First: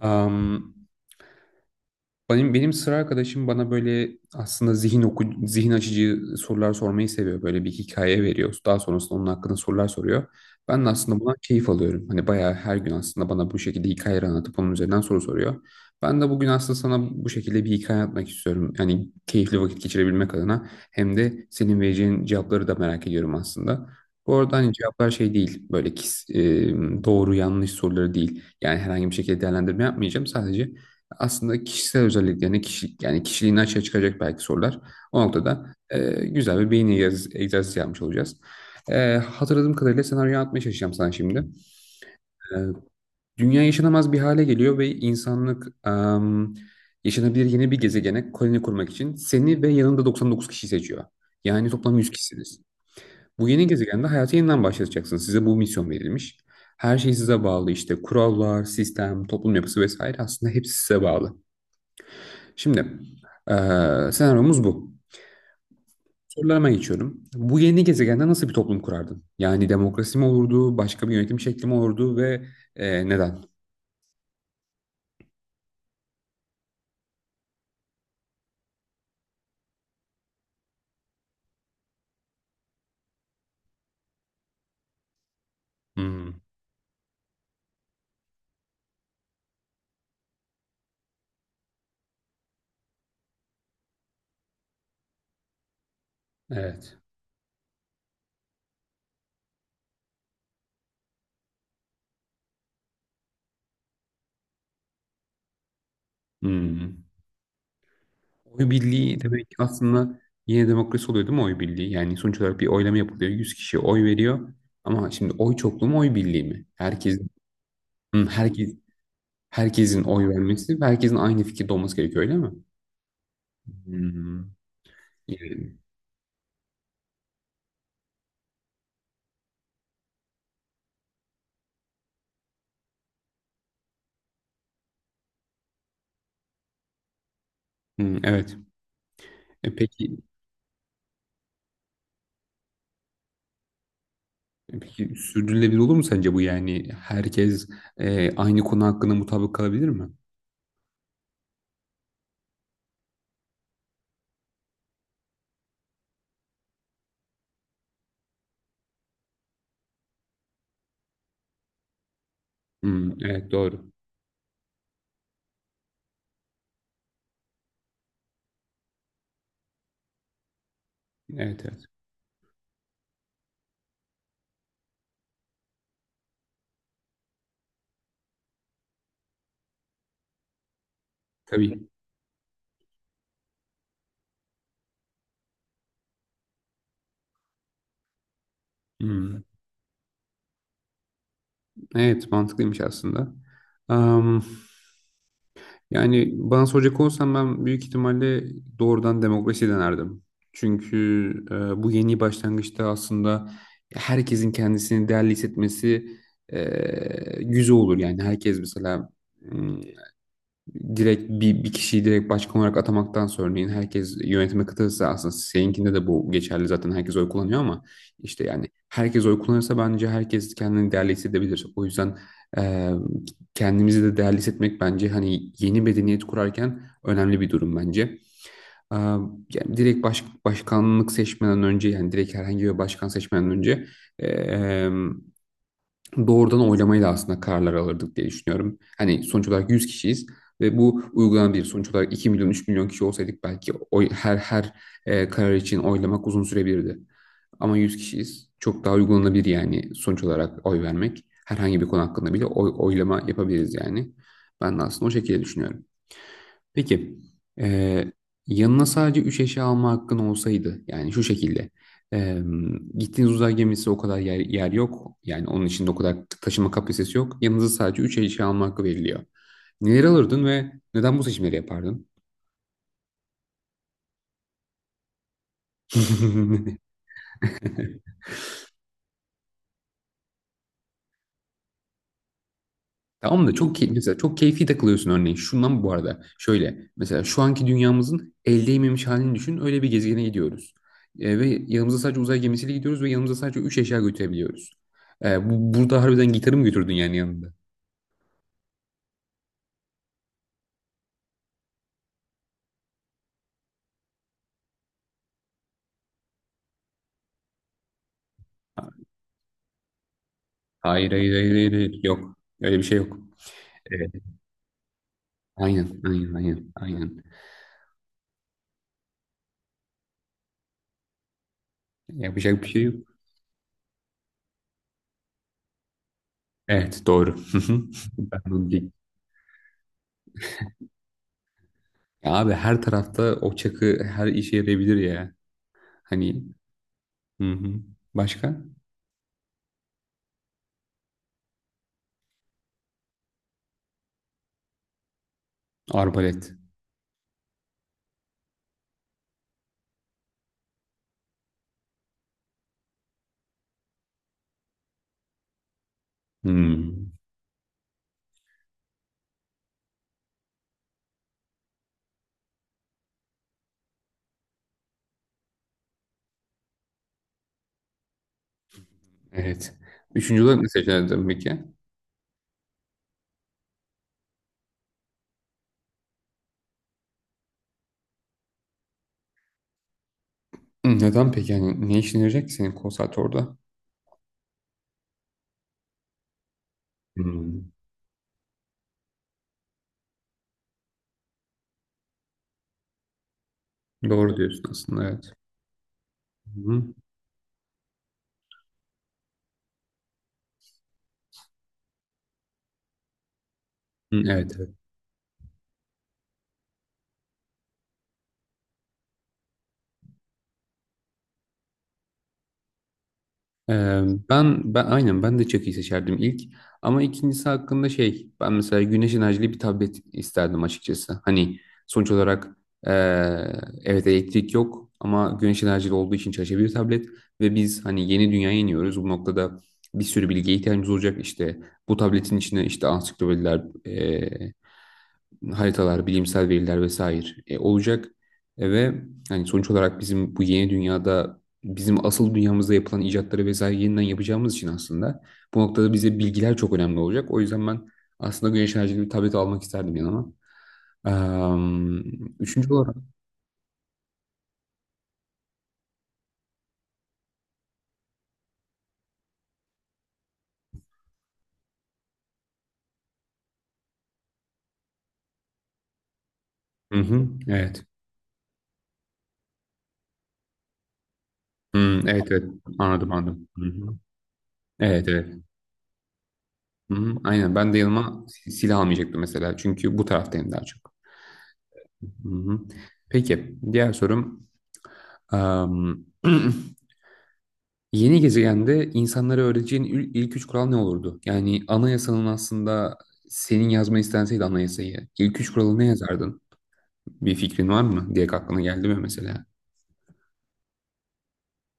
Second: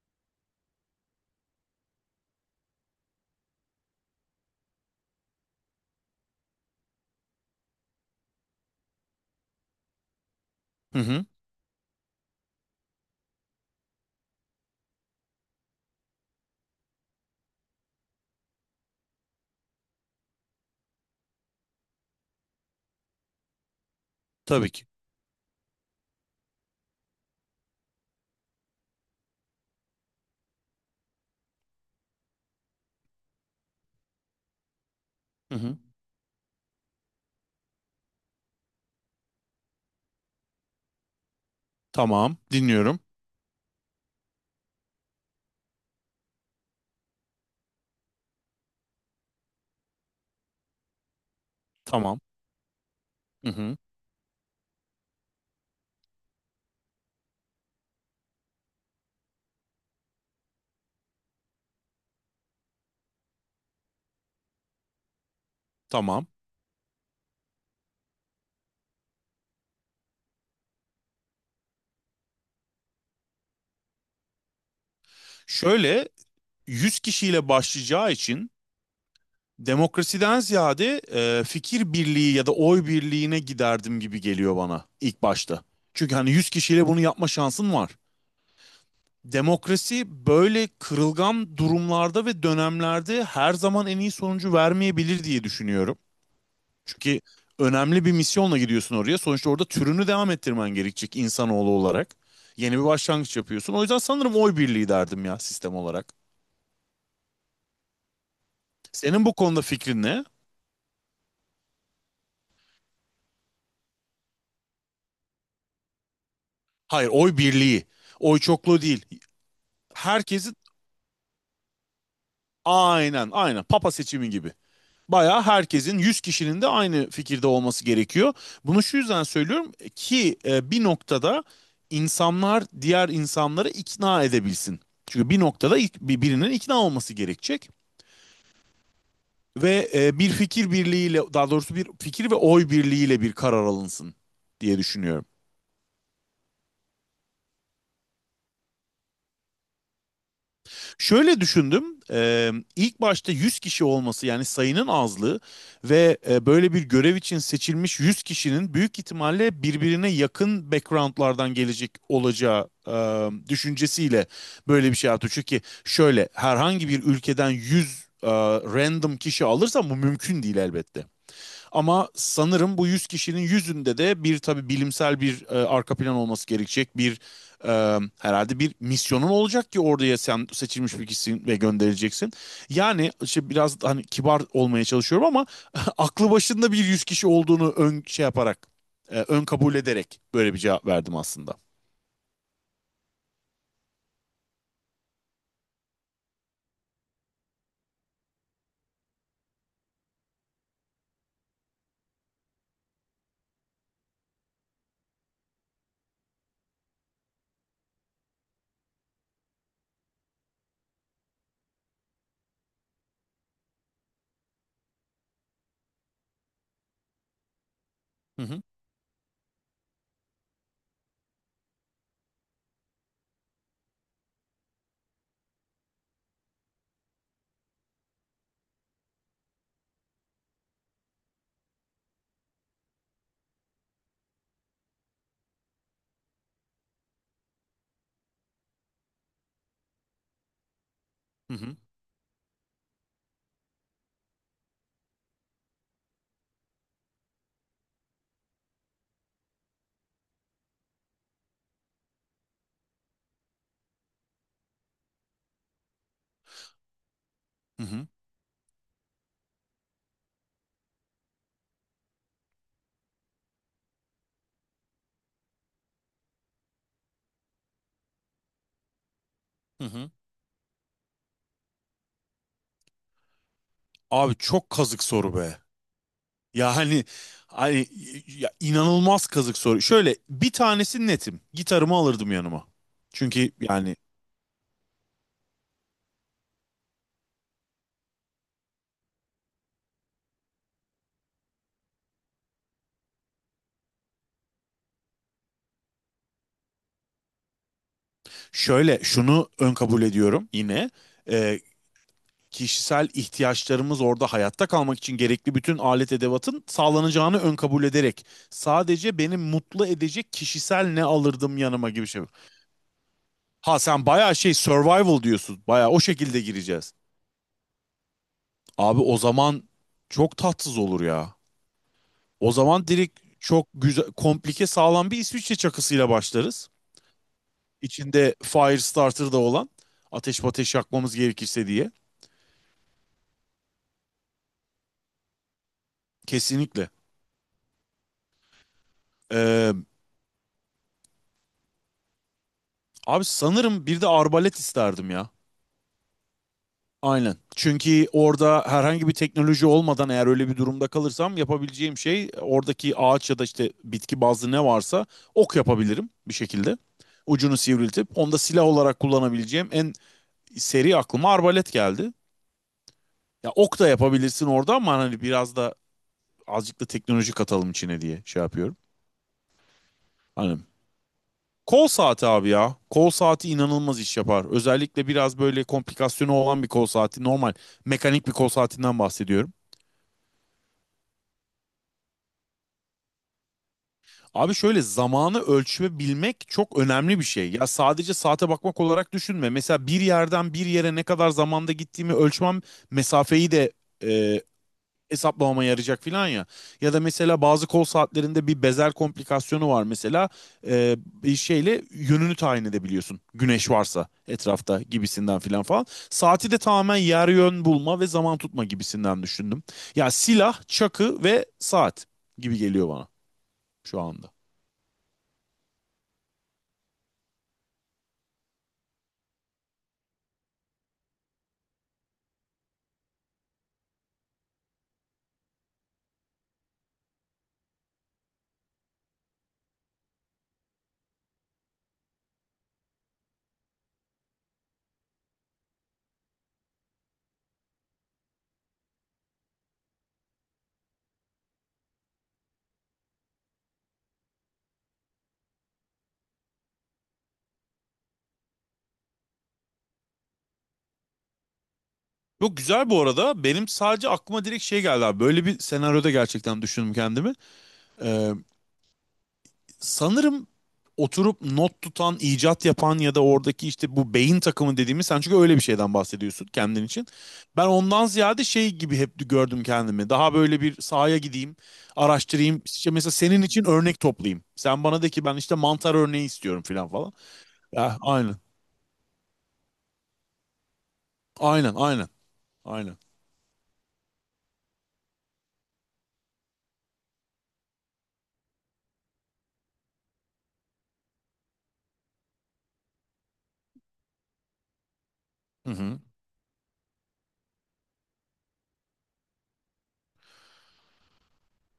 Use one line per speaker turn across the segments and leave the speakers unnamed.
Am, benim benim sıra arkadaşım bana böyle aslında zihin açıcı sorular sormayı seviyor. Böyle bir hikaye veriyor. Daha sonrasında onun hakkında sorular soruyor. Ben de
Hı
aslında
hı.
buna keyif alıyorum. Hani bayağı her gün aslında bana bu şekilde hikayeler anlatıp onun üzerinden soru soruyor. Ben de bugün aslında sana bu şekilde bir hikaye anlatmak istiyorum. Yani keyifli vakit geçirebilmek adına hem de senin vereceğin cevapları da merak ediyorum aslında. Bu arada
Tabii
hani
ki.
cevaplar şey değil böyle doğru yanlış soruları değil. Yani herhangi bir şekilde değerlendirme yapmayacağım. Sadece aslında kişisel özelliklerini, yani kişiliğini açığa çıkacak belki sorular. O
Hı
noktada
hı.
güzel bir beyin egzersizi yapmış olacağız. Hatırladığım kadarıyla senaryoyu anlatmaya çalışacağım sana şimdi.
Tamam.
E,
Dinliyorum.
dünya yaşanamaz bir hale geliyor ve insanlık yaşanabilir yeni bir gezegene koloni kurmak için seni ve yanında 99 kişi seçiyor. Yani toplam 100
Tamam.
kişisiniz. Bu
Hı
yeni
hı.
gezegende hayatı yeniden başlatacaksınız. Size bu misyon verilmiş. Her şey size bağlı işte kurallar, sistem, toplum yapısı vesaire aslında hepsi size bağlı. Şimdi senaryomuz bu.
Tamam.
Sorularıma geçiyorum. Bu yeni gezegende nasıl bir toplum kurardın? Yani demokrasi mi olurdu, başka bir yönetim şekli mi olurdu ve neden?
Şöyle 100 kişiyle başlayacağı için demokrasiden ziyade fikir birliği ya da oy birliğine giderdim gibi geliyor bana ilk başta. Çünkü hani
Hmm,
100 kişiyle bunu yapma şansın var. Demokrasi böyle kırılgan durumlarda ve dönemlerde her zaman en iyi sonucu vermeyebilir diye düşünüyorum.
evet.
Çünkü önemli bir misyonla gidiyorsun oraya. Sonuçta orada türünü devam ettirmen gerekecek insanoğlu olarak. Yeni bir başlangıç yapıyorsun. O yüzden sanırım oy birliği derdim ya sistem olarak.
Hmm. Oy birliği
Senin bu
demek ki
konuda fikrin
aslında
ne?
yine demokrasi oluyor değil mi oy birliği? Yani sonuç olarak bir oylama yapılıyor. 100 kişi oy veriyor. Ama şimdi oy çokluğu mu oy birliği mi?
Hayır, oy birliği.
Hmm,
Oy
herkes,
çokluğu değil.
herkesin oy
Herkesin
vermesi ve herkesin aynı fikirde olması gerekiyor öyle mi?
aynen aynen papa seçimi
Hmm,
gibi. Bayağı
yani,
herkesin 100 kişinin de aynı fikirde olması gerekiyor. Bunu şu yüzden söylüyorum ki bir noktada insanlar diğer insanları ikna edebilsin. Çünkü bir noktada birinin ikna olması gerekecek.
hmm, evet. E,
Ve
peki.
bir fikir birliğiyle daha doğrusu bir fikir ve oy birliğiyle bir karar alınsın
E,
diye
Peki
düşünüyorum.
sürdürülebilir olur mu sence bu yani? Herkes aynı konu hakkında mutabık kalabilir mi?
Şöyle düşündüm. İlk başta 100 kişi olması yani sayının azlığı ve böyle bir görev için seçilmiş 100 kişinin büyük ihtimalle birbirine yakın backgroundlardan gelecek olacağı
Hmm, evet doğru.
düşüncesiyle böyle bir şey yaptı. Çünkü şöyle herhangi bir ülkeden 100 random kişi alırsan bu mümkün değil elbette.
Evet evet.
Ama sanırım bu 100 kişinin yüzünde de bir tabii bilimsel bir arka plan olması gerekecek. Bir herhalde bir misyonun olacak ki oraya sen seçilmiş bir kişisin ve
Tabii.
gönderileceksin. Yani işte biraz hani kibar olmaya çalışıyorum ama aklı başında bir 100 kişi olduğunu ön şey yaparak
Hmm,
ön kabul ederek böyle bir cevap verdim aslında.
evet mantıklıymış aslında. Am, yani bana soracak olsam ben büyük ihtimalle doğrudan demokrasi denerdim. Çünkü bu yeni başlangıçta aslında herkesin kendisini değerli hissetmesi güzel olur. Yani herkes mesela hmm, direkt bir kişiyi direkt başkan olarak atamaktansa örneğin herkes yönetime katılırsa aslında seninkinde de bu geçerli zaten herkes oy kullanıyor ama
Hı
işte
hı
yani herkes oy kullanırsa bence herkes kendini değerli hissedebilir. O yüzden e, kendimizi de değerli hissetmek bence hani yeni medeniyet kurarken önemli bir durum bence. Yani başkanlık seçmeden önce yani direkt herhangi bir başkan seçmeden önce e, doğrudan oylamayla aslında kararlar alırdık diye düşünüyorum. Hani sonuç olarak 100 kişiyiz ve bu
hı
uygulanabilir.
hı
Sonuç olarak 2 milyon 3 milyon kişi olsaydık belki her karar için oylamak uzun sürebilirdi. Ama 100 kişiyiz. Çok daha uygulanabilir yani sonuç olarak oy vermek. Herhangi bir konu hakkında bile oylama yapabiliriz yani. Ben de aslında o şekilde düşünüyorum. Peki,
hı hı.
eee, yanına sadece 3 eşya alma hakkın olsaydı, yani şu şekilde, eee, gittiğiniz uzay gemisi o kadar yer yok, yani onun içinde o kadar taşıma kapasitesi yok, yanınıza sadece 3 eşya alma hakkı veriliyor.
Hı
Neleri
hı.
alırdın ve neden bu seçimleri yapardın?
Abi çok kazık soru be. Ya hani ya inanılmaz kazık soru. Şöyle bir tanesi netim. Gitarımı alırdım yanıma.
Tamam
Çünkü
da çok
yani
mesela çok keyfi takılıyorsun örneğin. Şundan bu arada şöyle mesela şu anki dünyamızın el değmemiş halini düşün. Öyle bir gezegene gidiyoruz. Ve yanımıza sadece uzay gemisiyle gidiyoruz ve yanımıza sadece 3 eşya götürebiliyoruz. Burada harbiden gitarı mı götürdün yani yanında?
şöyle şunu ön kabul ediyorum yine. Ee, Kişisel ihtiyaçlarımız orada hayatta kalmak için gerekli bütün alet edevatın sağlanacağını ön kabul ederek sadece beni mutlu edecek kişisel ne
Hayır hayır hayır
alırdım
hayır,
yanıma
hayır.
gibi şey.
Yok. Öyle bir şey yok.
Ha sen
Evet.
bayağı şey survival diyorsun. Bayağı
Aynen
o
aynen
şekilde
aynen
gireceğiz.
aynen.
Abi o zaman çok tatsız olur ya. O
Yapacak bir şey
zaman
yok.
direkt çok güzel, komplike sağlam bir İsviçre çakısıyla başlarız.
Evet doğru.
İçinde
Ben bunu diyeyim.
Firestarter da olan ateş yakmamız gerekirse diye.
Ya abi her tarafta o çakı her işe yarayabilir ya. Hani
Kesinlikle.
hı hı. Başka?
Ee, Abi sanırım bir de arbalet isterdim ya.
Arbalet.
Aynen. Çünkü orada herhangi bir teknoloji olmadan eğer öyle bir durumda kalırsam yapabileceğim şey oradaki ağaç ya da işte bitki bazlı ne varsa ok yapabilirim bir şekilde.
Hmm,
Ucunu sivriltip onu da silah olarak kullanabileceğim en seri aklıma arbalet geldi. Ya ok da yapabilirsin orada ama hani biraz da azıcık da teknoloji katalım içine diye şey yapıyorum.
evet. Üçüncü
Hani
olarak ne seçerdin peki?
kol saati abi ya. Kol saati inanılmaz iş yapar. Özellikle biraz böyle komplikasyonu olan bir kol saati. Normal mekanik bir kol saatinden bahsediyorum.
Hı, neden peki? Yani ne işine yarayacak ki senin konsert orada?
Abi şöyle zamanı ölçebilmek çok önemli bir şey. Ya
Hmm,
sadece saate bakmak olarak düşünme. Mesela bir yerden bir yere ne kadar zamanda gittiğimi ölçmem mesafeyi de
doğru
e,
diyorsun aslında evet.
hesaplamama yarayacak filan ya.
Hı-hı.
Ya da mesela bazı kol saatlerinde bir bezel komplikasyonu var mesela. Ee, Bir şeyle yönünü tayin edebiliyorsun. Güneş varsa
Evet evet.
etrafta gibisinden filan falan. Saati de tamamen yer yön bulma ve zaman tutma gibisinden düşündüm. Ya silah, çakı ve saat gibi geliyor bana şu
Ee,
anda.
ben aynen ben de çakıyı seçerdim ilk ama ikincisi hakkında şey ben mesela güneş enerjili bir tablet isterdim açıkçası. Hani sonuç olarak ee, evet elektrik yok ama güneş enerjili olduğu için çalışabilir bir tablet ve biz hani yeni dünyaya iniyoruz. Bu noktada bir sürü bilgiye ihtiyacımız olacak işte bu tabletin içine işte ansiklopediler haritalar, bilimsel veriler vesaire olacak. Ve hani sonuç olarak bizim bu yeni dünyada bizim asıl dünyamızda yapılan icatları vesaire yeniden yapacağımız için aslında bu noktada bize bilgiler çok önemli olacak. O yüzden ben aslında güneş enerjili bir tablet almak isterdim yanıma. Am,
Yok
üçüncü
güzel
olarak.
bu arada. Benim sadece aklıma direkt şey geldi abi. Böyle bir senaryoda gerçekten düşündüm kendimi. Sanırım oturup not tutan, icat yapan ya da oradaki işte bu beyin takımı dediğimiz sen çünkü öyle bir şeyden bahsediyorsun kendin
Hı
için.
hı,
Ben
evet.
ondan ziyade şey gibi hep gördüm kendimi. Daha böyle bir sahaya gideyim,
Hı, evet evet
araştırayım. İşte mesela
anladım
senin
anladım. Hı
için
hı.
örnek toplayayım. Sen bana
Evet
de ki
evet.
ben işte mantar örneği istiyorum falan
Hı
falan.
hı, aynen ben de
Ya,
yanıma
aynen.
silah almayacaktım mesela çünkü bu taraftayım daha çok.
Aynen, aynen.
Hı hı.
Aynen.
Peki diğer sorum. Am, Yeni gezegende insanlara öğreteceğin ilk üç kural ne olurdu? Yani anayasanın aslında senin yazmayı istenseydi anayasayı ilk üç
Hı
kuralı ne
hı.
yazardın? Bir fikrin var mı? Diye aklına geldi mi mesela?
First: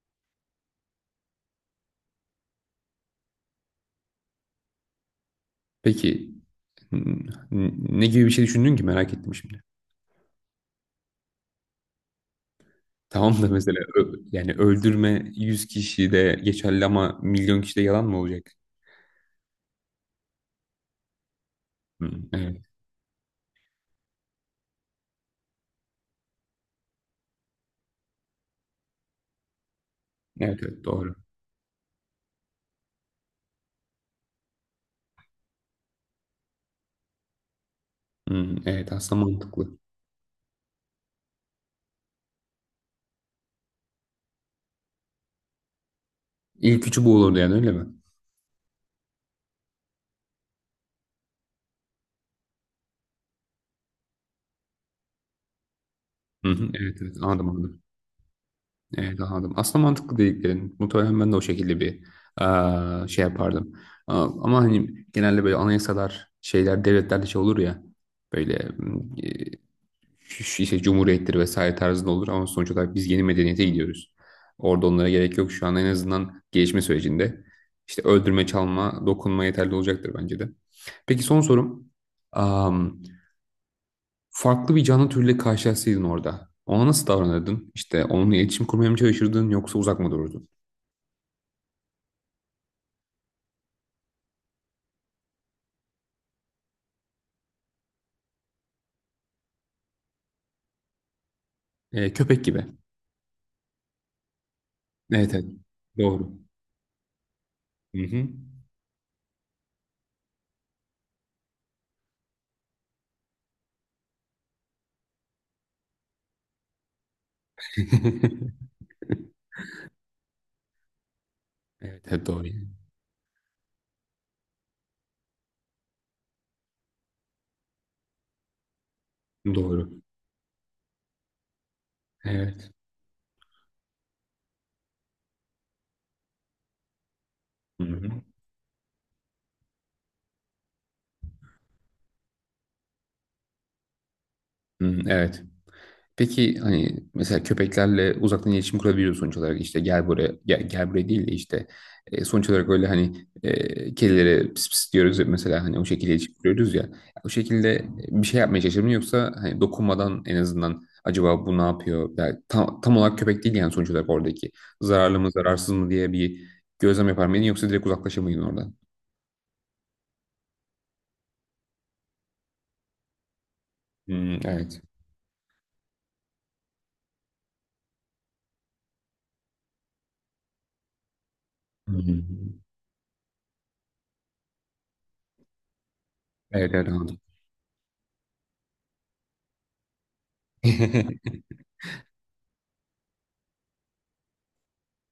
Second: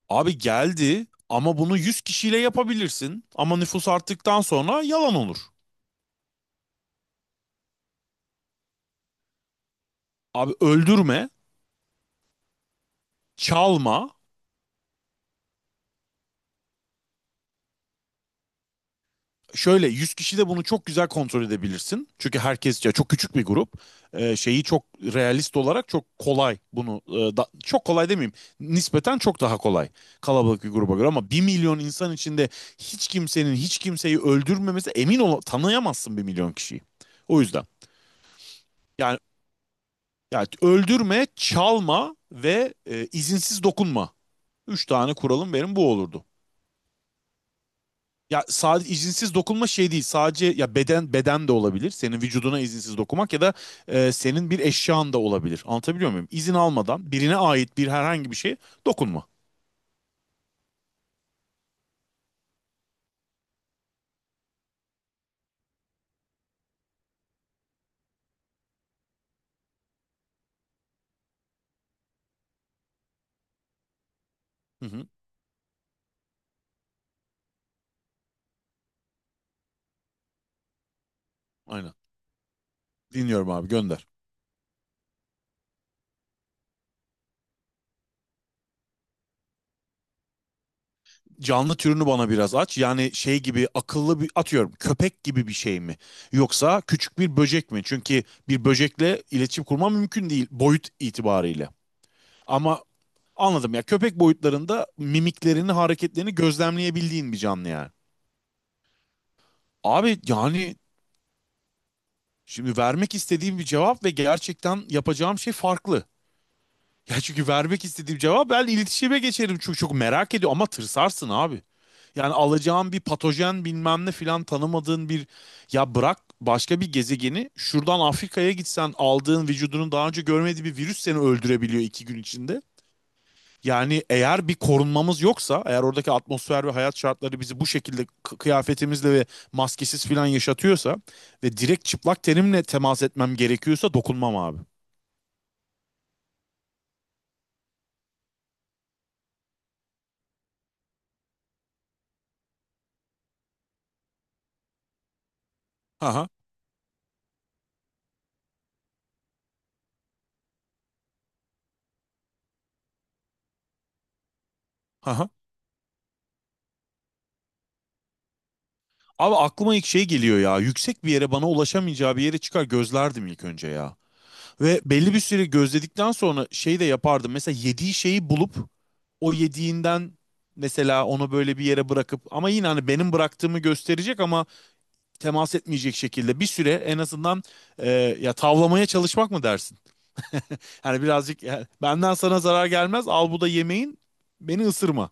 Abi geldi ama bunu 100 kişiyle yapabilirsin. Ama nüfus arttıktan sonra yalan olur.
Peki ne gibi bir şey düşündün ki merak ettim şimdi.
Abi öldürme,
Tamam da mesela
çalma,
yani öldürme 100 kişi de geçerli ama milyon kişi de yalan mı olacak?
şöyle 100 kişi de bunu çok güzel kontrol edebilirsin.
Hmm,
Çünkü
evet.
herkes ya çok küçük bir grup. Şeyi çok realist olarak çok kolay bunu çok kolay demeyeyim. Nispeten çok daha kolay
Evet
kalabalık bir
evet
gruba göre
doğru.
ama 1 milyon insan içinde hiç kimsenin hiç kimseyi öldürmemesi emin ol tanıyamazsın 1 milyon kişiyi. O yüzden
Hmm, evet
yani,
aslında mantıklı.
yani, öldürme, çalma ve izinsiz dokunma. Üç tane kuralım benim bu olurdu.
İlk üçü bu olurdu yani öyle mi?
Ya sadece izinsiz dokunma şey değil. Sadece ya beden de olabilir. Senin vücuduna izinsiz dokunmak ya da senin bir eşyan da olabilir. Anlatabiliyor muyum?
Hı
İzin
hı, evet
almadan
evet
birine
anladım
ait
anladım.
bir herhangi bir şeye
Evet
dokunma.
anladım. Aslında mantıklı dediklerin. Muhtemelen ben de o şekilde bir şey yapardım. Ama hani genelde böyle anayasalar, şeyler, devletlerde şey olur ya. Böyle mm, e, şu- şu işte cumhuriyettir vesaire tarzında olur. Ama sonuç olarak biz yeni medeniyete gidiyoruz.
Hı
Orada
hı.
onlara gerek yok. Şu an en azından gelişme sürecinde. İşte öldürme, çalma, dokunma yeterli olacaktır bence de. Peki son sorum
Aynen. Dinliyorum abi gönder.
farklı bir canlı türüyle karşılaşsaydın orada. Ona nasıl davranırdın? İşte onunla iletişim kurmaya mı çalışırdın yoksa uzak mı dururdun?
Canlı türünü bana biraz aç. Yani şey gibi akıllı bir atıyorum köpek gibi bir şey mi? Yoksa küçük bir böcek mi? Çünkü bir böcekle iletişim kurma mümkün değil boyut itibariyle.
Köpek gibi.
Ama anladım ya köpek boyutlarında
Evet evet.
mimiklerini, hareketlerini
Doğru.
gözlemleyebildiğin bir canlı yani.
Hı hı.
Abi yani şimdi vermek istediğim bir cevap ve gerçekten yapacağım şey farklı. Ya çünkü vermek istediğim cevap ben iletişime geçerim çünkü çok merak ediyor ama tırsarsın abi.
Evet, evet
Yani
doğru.
alacağın bir patojen bilmem ne filan tanımadığın bir ya bırak başka bir gezegeni şuradan Afrika'ya gitsen aldığın
Doğru.
vücudunun daha önce görmediği bir virüs seni öldürebiliyor 2 gün içinde.
Evet.
Yani eğer bir korunmamız yoksa, eğer oradaki atmosfer ve hayat şartları bizi bu
Hı
şekilde
hı.
kıyafetimizle ve maskesiz falan yaşatıyorsa ve direkt çıplak tenimle temas etmem gerekiyorsa dokunmam abi.
Hı, evet. Peki hani mesela köpeklerle uzaktan iletişim kurabiliyoruz sonuç olarak işte gel buraya gel, gel buraya değil de işte sonuç olarak öyle hani kedilere pis pis diyoruz ya mesela hani o şekilde
Aha,
iletişim kuruyoruz ya o şekilde bir şey yapmaya çalışır mı yoksa hani dokunmadan en azından acaba bu ne yapıyor yani tam olarak köpek değil yani sonuç olarak oradaki zararlı
aha.
mı zararsız mı diye bir gözlem yapar mıydın yoksa direkt uzaklaşır mıydın oradan?
Abi aklıma ilk şey geliyor ya. Yüksek bir yere bana ulaşamayacağı bir yere çıkar gözlerdim ilk önce ya.
Hmm, evet.
Ve belli bir süre gözledikten sonra şey de yapardım. Mesela yediği şeyi bulup o yediğinden mesela onu böyle bir yere bırakıp ama
Hmm.
yine hani benim bıraktığımı gösterecek ama temas etmeyecek şekilde bir
Evet
süre
evet
en
anladım.
azından e, ya tavlamaya çalışmak mı dersin? Yani birazcık ya, benden sana zarar gelmez al bu da yemeğin beni ısırma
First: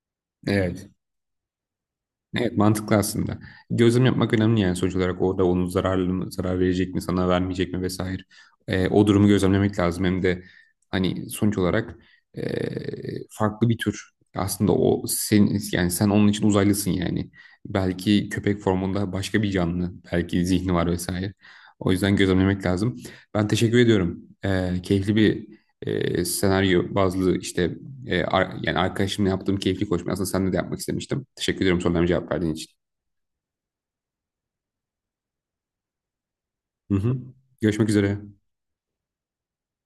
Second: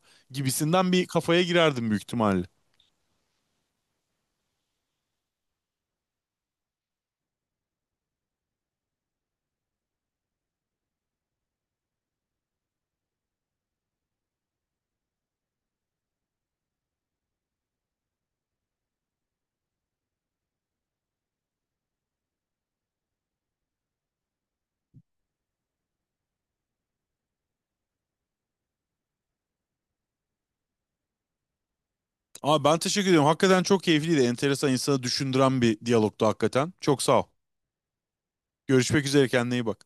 Evet.
gibisinden bir kafaya girerdim büyük ihtimalle.
Evet mantıklı aslında. Gözlem yapmak önemli yani sonuç olarak orada onun zararlı mı, zarar verecek mi, sana vermeyecek mi vesaire. O durumu gözlemlemek lazım. Hem de hani sonuç olarak farklı bir tür. Aslında o sen yani sen onun için uzaylısın yani. Belki köpek formunda başka bir canlı, belki zihni var vesaire. O yüzden gözlemlemek lazım. Ben teşekkür ediyorum. Keyifli bir senaryo bazlı işte yani arkadaşımla yaptığım keyifli koşma. Aslında seninle de yapmak istemiştim. Teşekkür ediyorum sorularıma cevap verdiğin
Ama
için.
ben teşekkür ediyorum. Hakikaten çok keyifliydi. Enteresan insanı düşündüren bir diyalogtu hakikaten.
Hı
Çok
hı.
sağ ol.
Görüşmek üzere.
Görüşmek üzere kendine iyi bak.